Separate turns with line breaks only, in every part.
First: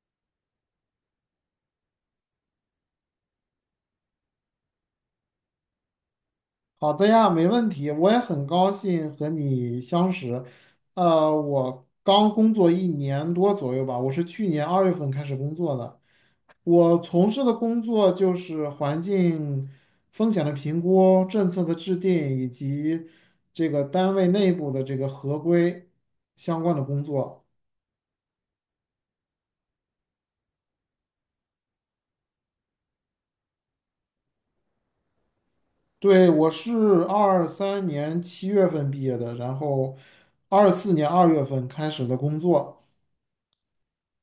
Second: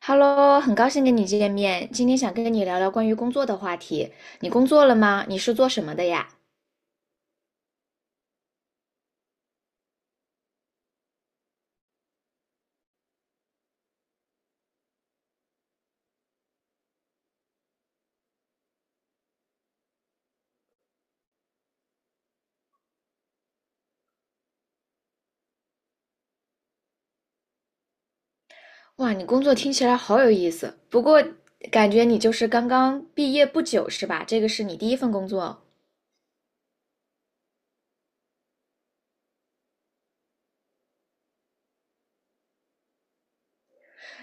Hello，很高兴跟你见面。今天想跟你聊聊关于工作的话题。你工作了吗？你是做什么的呀？
好的呀，没问题。我也很高兴和你相识。我刚工作一年多左右吧，我是去年二月份开始工作的。我从事的工作就是环境风险的评估、政策的制定以及这个单位内部的这个合规相关的工作。
哇，你工作听起来好有意思。不过感觉你就是刚刚毕业不久是吧？这个是你第一份工作。
对，我是二三年七月份毕业的，然后二四年二月份开始的工作。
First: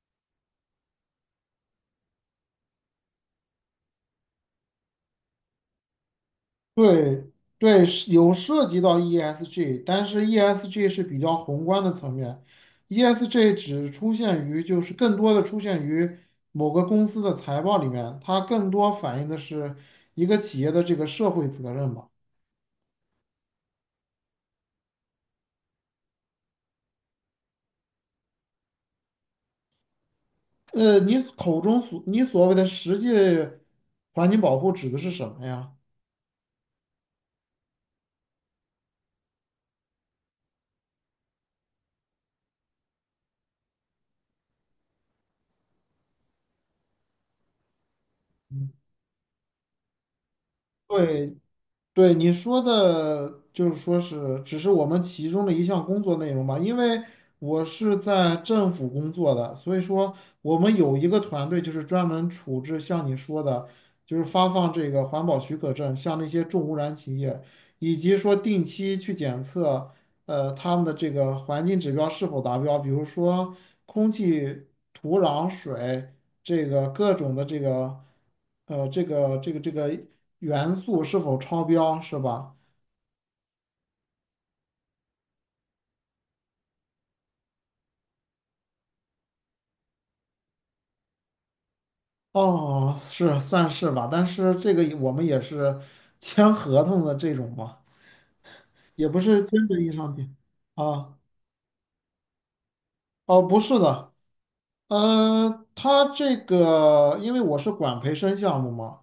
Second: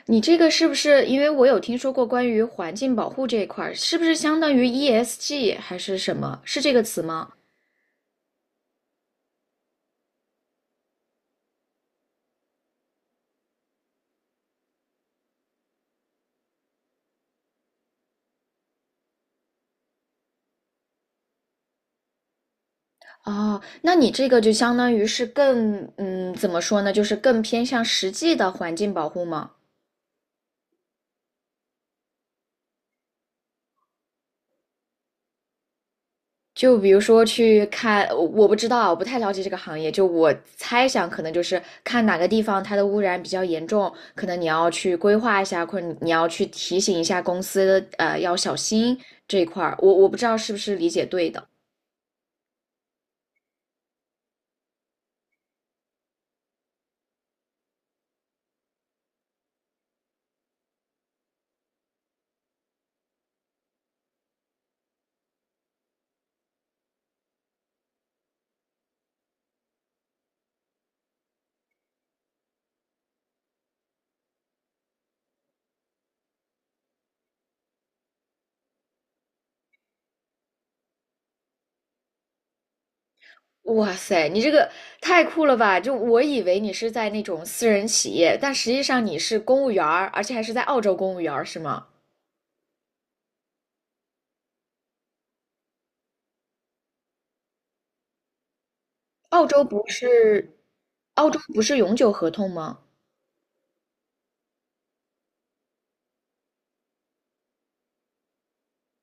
你这个是不是因为我有听说过关于环境保护这一块儿，是不是相当于 ESG 还是什么？是这个词
对
吗？
对，是有涉及到 ESG，但是 ESG 是比较宏观的层面，ESG 只出现于就是更多的出现于某个公司的财报里面，它更多反映的是一个企业的这个社会责任吧。
哦，那你这个就相当于是更，怎么说呢？就是更偏向实际的环境保护吗？
你所谓的实际环境保护指的是什么呀？
就比如说去看，我不知道啊我不太了解这个行业。就我猜想，可能就是看哪个地方它的污染比较严重，可能你要去规划一下，或者你要去提醒一下公司，要小心这一块儿。我不知道是不是理解对
对，
的。
对你说的，就是说是只是我们其中的一项工作内容吧，因为我是在政府工作的，所以说我们有一个团队就是专门处置像你说的，就是发放这个环保许可证，像那些重污染企业，以及说定期去检测。他们的这个环境指标是否达标，比如说空气、土壤、水，这个各种的这个，呃，这个这个这个元素是否超标，是吧？
哇塞，你这个太酷了吧！就我以为你是在那种私人企业，但实际上你是公务员儿，而且还是在澳洲公务员儿，是吗？
哦，是算是吧，但是这个我们也是 签合同的这种嘛，也不是
澳洲
真正
不
意义上的
是，
啊。
澳洲不是永久合同吗？
哦，不是的，他这个因为我是管培生项目嘛。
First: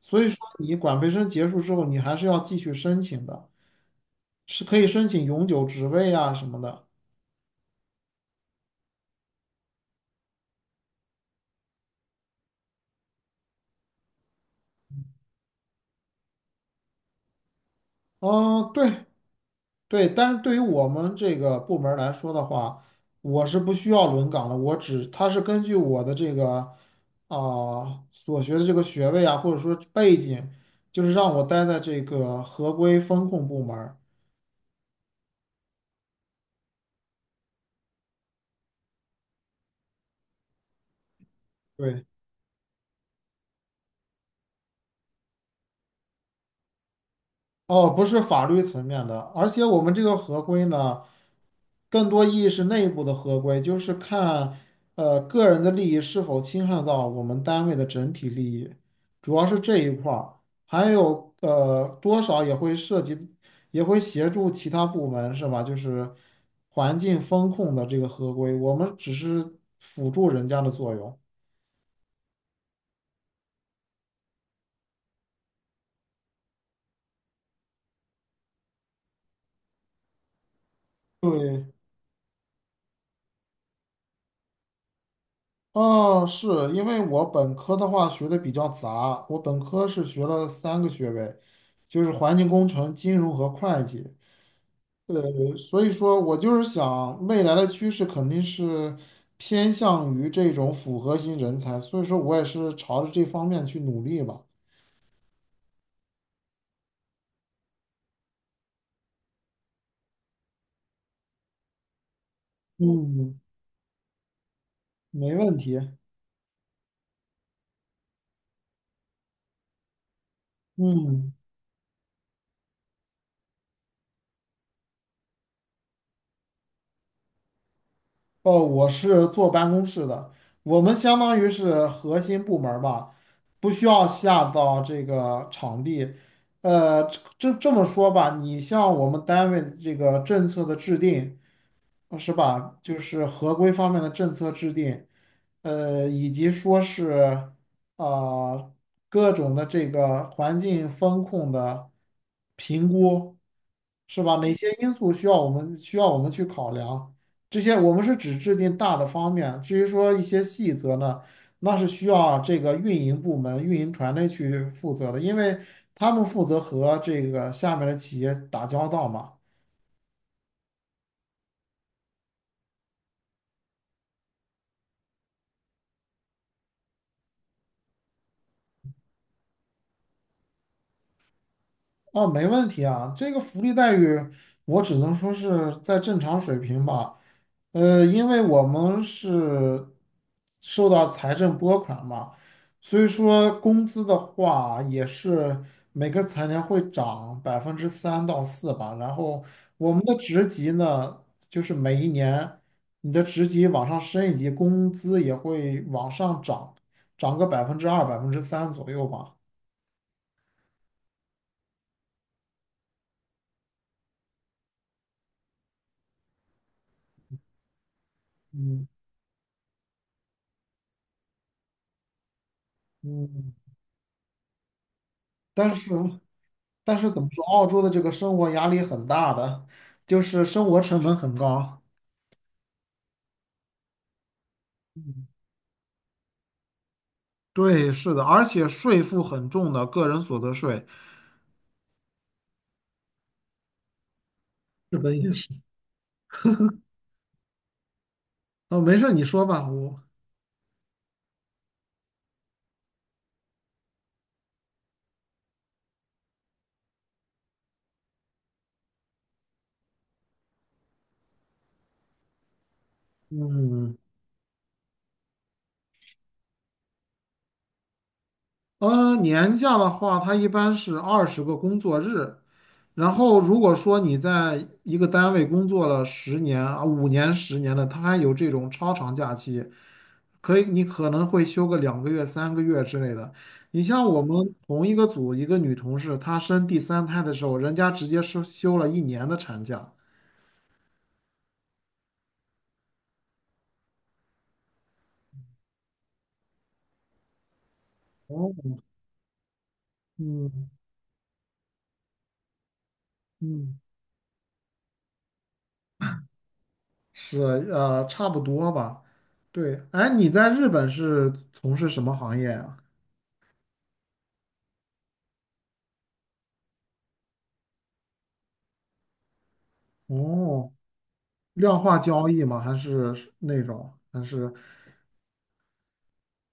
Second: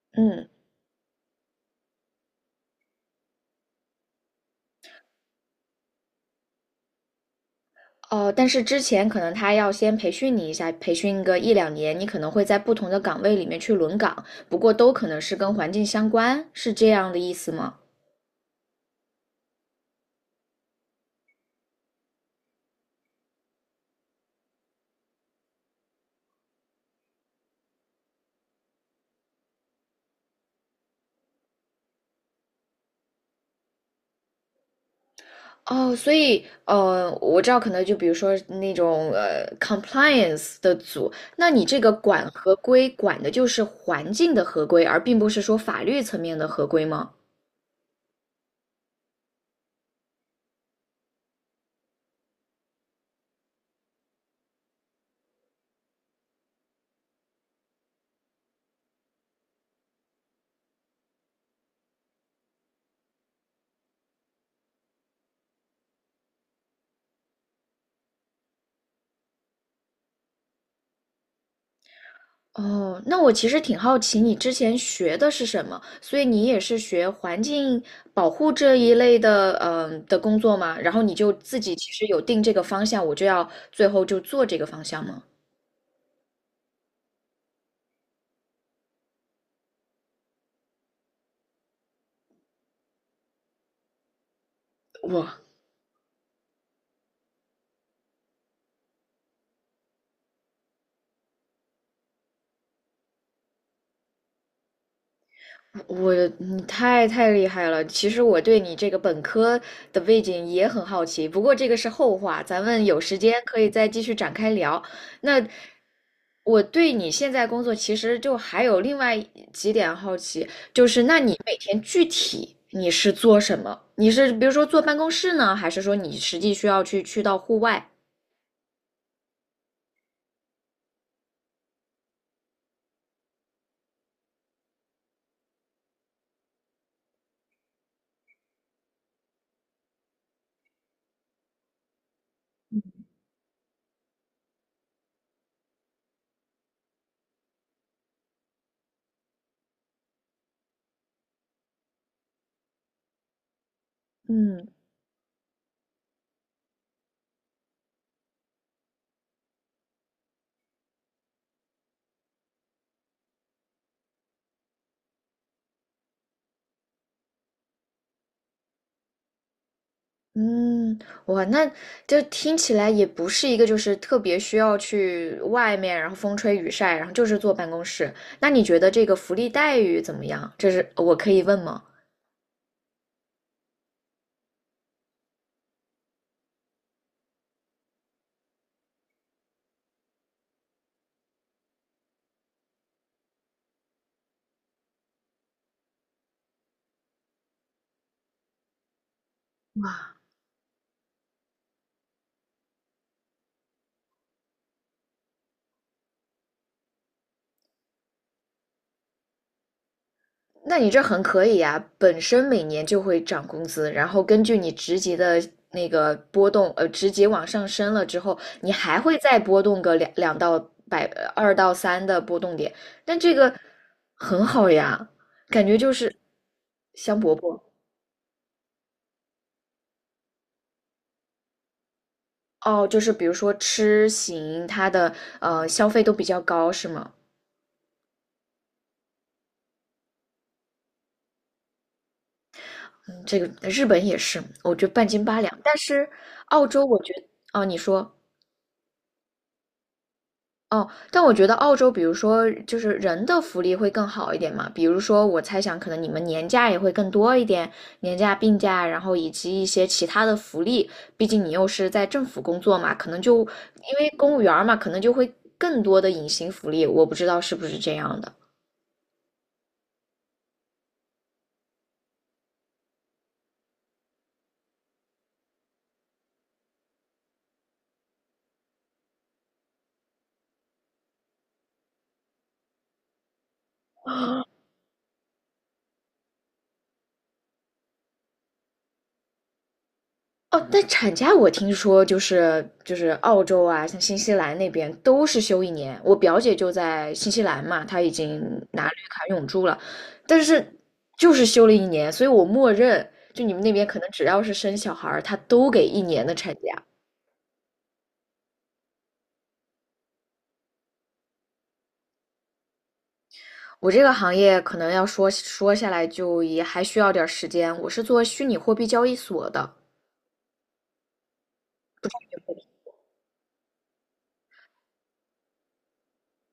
所以说，
嗯。
你管培生结束之后，你还是要继续申请的。是可以申请永久职位啊什么的。
哦，但是之前可能他要先培训你一下，培训个一两年，你可能会在不同的岗位里面去轮岗，不过都可能是跟环境相关，是这样的意思吗？
嗯，对，但是对于我们这个部门儿来说的话，我是不需要轮岗的，他是根据我的这个啊、所学的这个学位啊，或者说背景，就是让我待在这个合规风控部门儿。
哦，所以，我知道，可能就比如说那种compliance 的组，那你这个
对。
管合规管的就是环境的合规，而并不是说法律层面的合规吗？
哦，不是法律层面的，而且我们这个合规呢，更多意义是内部的合规，就是看个人的利益是否侵害到我们单位的整体利益，主要是这一块儿，还有多少也会涉及，也会协助其他部门是吧？就是环境风控的这个合规，我们只是辅助人家的作用。
哦，那我其实挺好奇你之前学的是什么，所以你也是学环境保护这一类的，的工作吗？然后你就自
对，
己其实有定这个方向，我就要最后就做这个方向吗？
哦，是因为我本科的话学的比较杂，我本科是学了三个学位，就是环境工程、金融和会计。呃，
哇，
所以说我就是想未来的趋势肯定是偏向于这种复合型人才，所以说我也是朝着这方面去努力吧。
我你太厉害了！其实我对你这个本科的背景也很好奇，不过这个是后话，咱们有时间
嗯，
可以再继续展开聊。
没
那
问题。
我对你现在工作其实就还有另外几点好奇，就是那
嗯。
你每天具体你是做什么？你是比如说坐办公室呢，还是说你实际需要去到户外？
哦，我是坐办公室的，我们相当于是核心部门儿吧，不需要下到这个场地。呃，这么说吧，你像我们单位这个政策的制定。是吧？就是合规方面的政策制定，以及说是啊、呃各种的这个环境风控的评估，是吧？哪
嗯。
些因素需要我们去考量？这些我们是只制定大的方面，至于说一些细则呢，那是需要这个运营部门、运营团队去负责的，因为他们负责和这个下面的企业打交道嘛。
嗯，哇，那这听起来也不是一个就是特别需要去外面，然后风吹雨晒，然后就是坐办公室。那你觉得这个福利待遇怎么样？这是我可以问吗？
哦，没问题啊，这个福利待遇我只能说是在正常水平吧。因为我们是受到财政拨款嘛，所以说工资的话也是每个财年会涨百分之三到四吧。然后我们的
哇。
职级呢，就是每一年你的职级往上升一级，工资也会往上涨，涨个百分之二、百分之三左右吧。
那你这很可以呀，本身每年就会涨工资，然后根据你职级的那个波动，职级往上升了之后，你
嗯
还会再波动个两两到百二到三的波动点，但这
嗯，
个很好呀，感
但
觉
是。
就是
但是
香
怎么
饽
说，
饽。
澳洲的这个生活压力很大的，就是生活成本很高。
哦，就是比如说吃行，它的消费都比较高，是吗？
对，是的，而且税负很重的，个人所得税。
嗯，这个日本也是，我觉得
日
半
本
斤
也
八
是。
两，但是澳洲我觉得哦，你说。
哦，没事你说吧，我。
哦，但我觉得澳洲，比如说就是人的福利会更好一点嘛，比如说我猜想可能你们年假也会更多一点，年假、病假，然后以及一些其他的福利，毕竟你又是在政府工作嘛，可能就因
嗯。
为公务员儿嘛，可能就会更多的隐形福利，我不知道是不是这样的。
年假的话，它一般是二十个工作日。然后，如果说你在一个单位工作了十年啊，五年、十年的，它还有这种超长假期，可以，你可能会休个两个月、三个月之类的。你像我们同一个组一个女同事，她生第三胎的时候，人家直接是休了一年的产假。
哦，但产假我听说就是澳洲啊，像新西兰那边都是休一年。我表姐就在新西兰嘛，她已经
哦，
拿绿卡永住了，但
嗯
是就是休了一年，所以我默认就你们那
嗯，
边可能只要是生小孩儿，他都给一年的产假。
是差不多吧。对，哎，你在日本是从事什么行业呀、
我这个行业可能要说说下来就也还需要点儿时间。我是做虚拟货币交易所的，
哦，量化交易吗？还是那种？还是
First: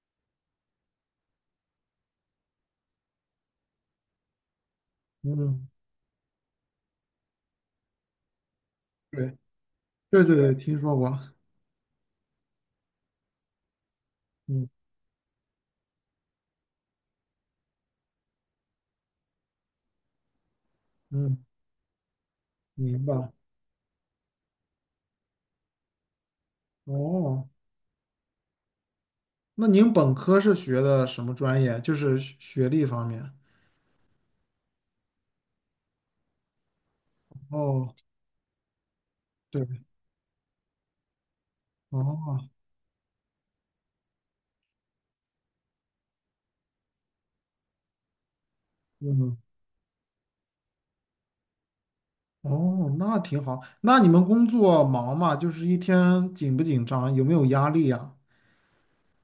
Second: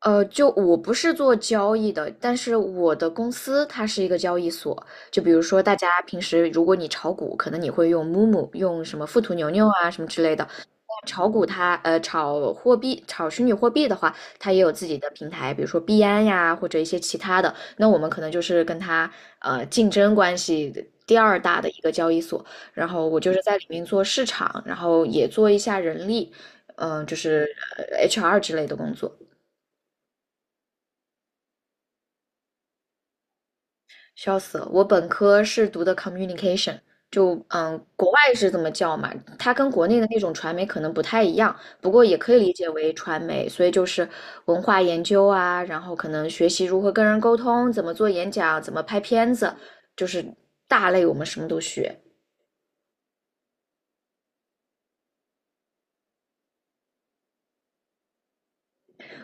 就我不是做交易的，但是我的公司它是一个交易所。就比如说，
嗯，
大家平时如果你炒股，可能你会用 MOMO 用什么富途
对
牛牛啊什么之
对对
类的。
对，听说
但
过。
炒股它炒货币、炒虚拟货币的话，它也
嗯
有自己的平台，比如说币安呀或者一些其他的。那我们可能就是跟它竞争关系第二
嗯，
大的一个交易所。然
明
后我
白。
就是在里面做市场，然后也做一下人力，就
哦，
是HR 之类的工作。
那您本科是学的什么专业？就是学学历方面。
笑死了！我本科是读的 communication，就
哦，
国外是这么叫嘛，它跟
对，
国内的那种传媒可能不太一样，不过也可以
哦，
理解为传媒，所以就是文化研究啊，然后可能学习如何跟人沟通，怎么做演讲，怎么拍片
嗯，
子，就是大类我们什么都学。
哦，那挺好。那你们工作忙吗？就是一天紧不紧张？有没有压力呀？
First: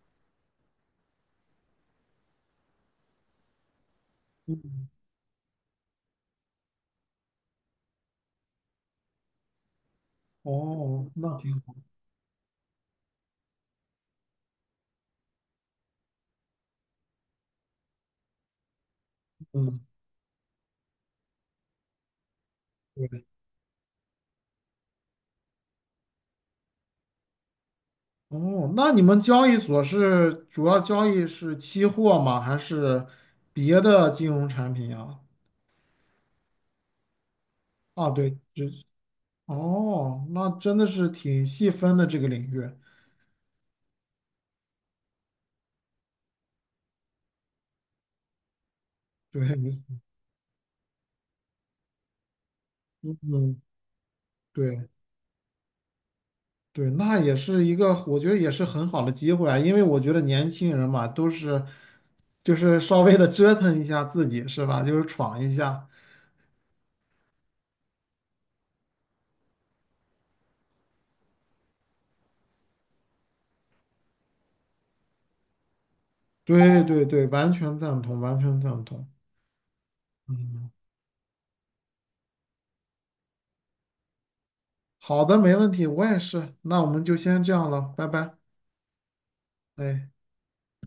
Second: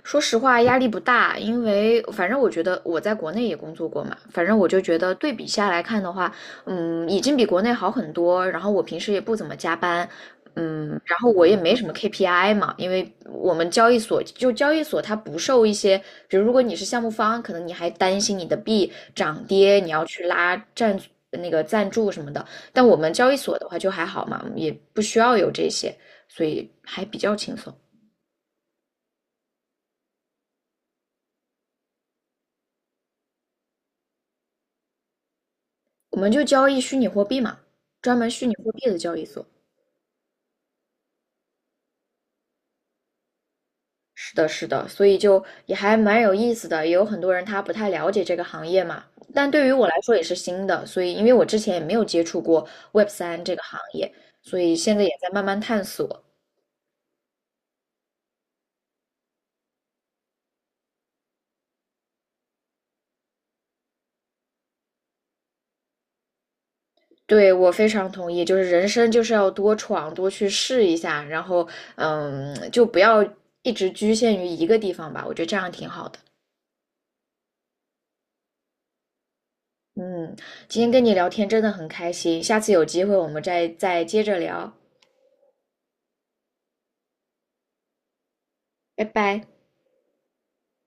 说实话，压力不大，因为反正我觉得我在国内也工作过嘛，反正我就
嗯，
觉得对比下来看的话，已经比国内好很多。然后我平时也不怎么加班，
哦，
然后
那
我
挺，
也没什么 KPI 嘛，因为我们交易所它不受一些，比如如果你是项目方，可能你还担心你的币涨
嗯，
跌，你要去那个赞助什么的。但我
对，
们交易所的话就还好嘛，也不需要有这些，所以还比较轻松。
哦，那你们交易所是主要交易是期货吗？还是别的金融产品呀？
我们就交易虚拟货币嘛，
啊，
专门
对，
虚拟
这
货币的交易所。
哦，那真的是挺细分的这个领域。
是的，是的，所以就也还蛮有意思的，也有很多人他不太了解这个行业嘛，但对于
对，
我来说也是新的，所以因为我之前也没有接触过 Web3这
嗯，
个行业，所以
对
现在也在慢慢探索。
对，那也是一个，我觉得也是很好的机会啊，因为我觉得年轻人嘛，都是就是稍微的折腾一下自己，是吧？就是闯一下。
对，我非常同意，就是人生就是要多闯，多去试一下，然后就不要一直局限于一个地方吧，我觉得这样挺好的。
对对对，完全赞同，完全赞同。
嗯，今天跟你聊天真的很开心，下次有机会我们再接着聊，
好的，没问题，我也是。那我们就先这样了，拜拜。
拜拜。
对，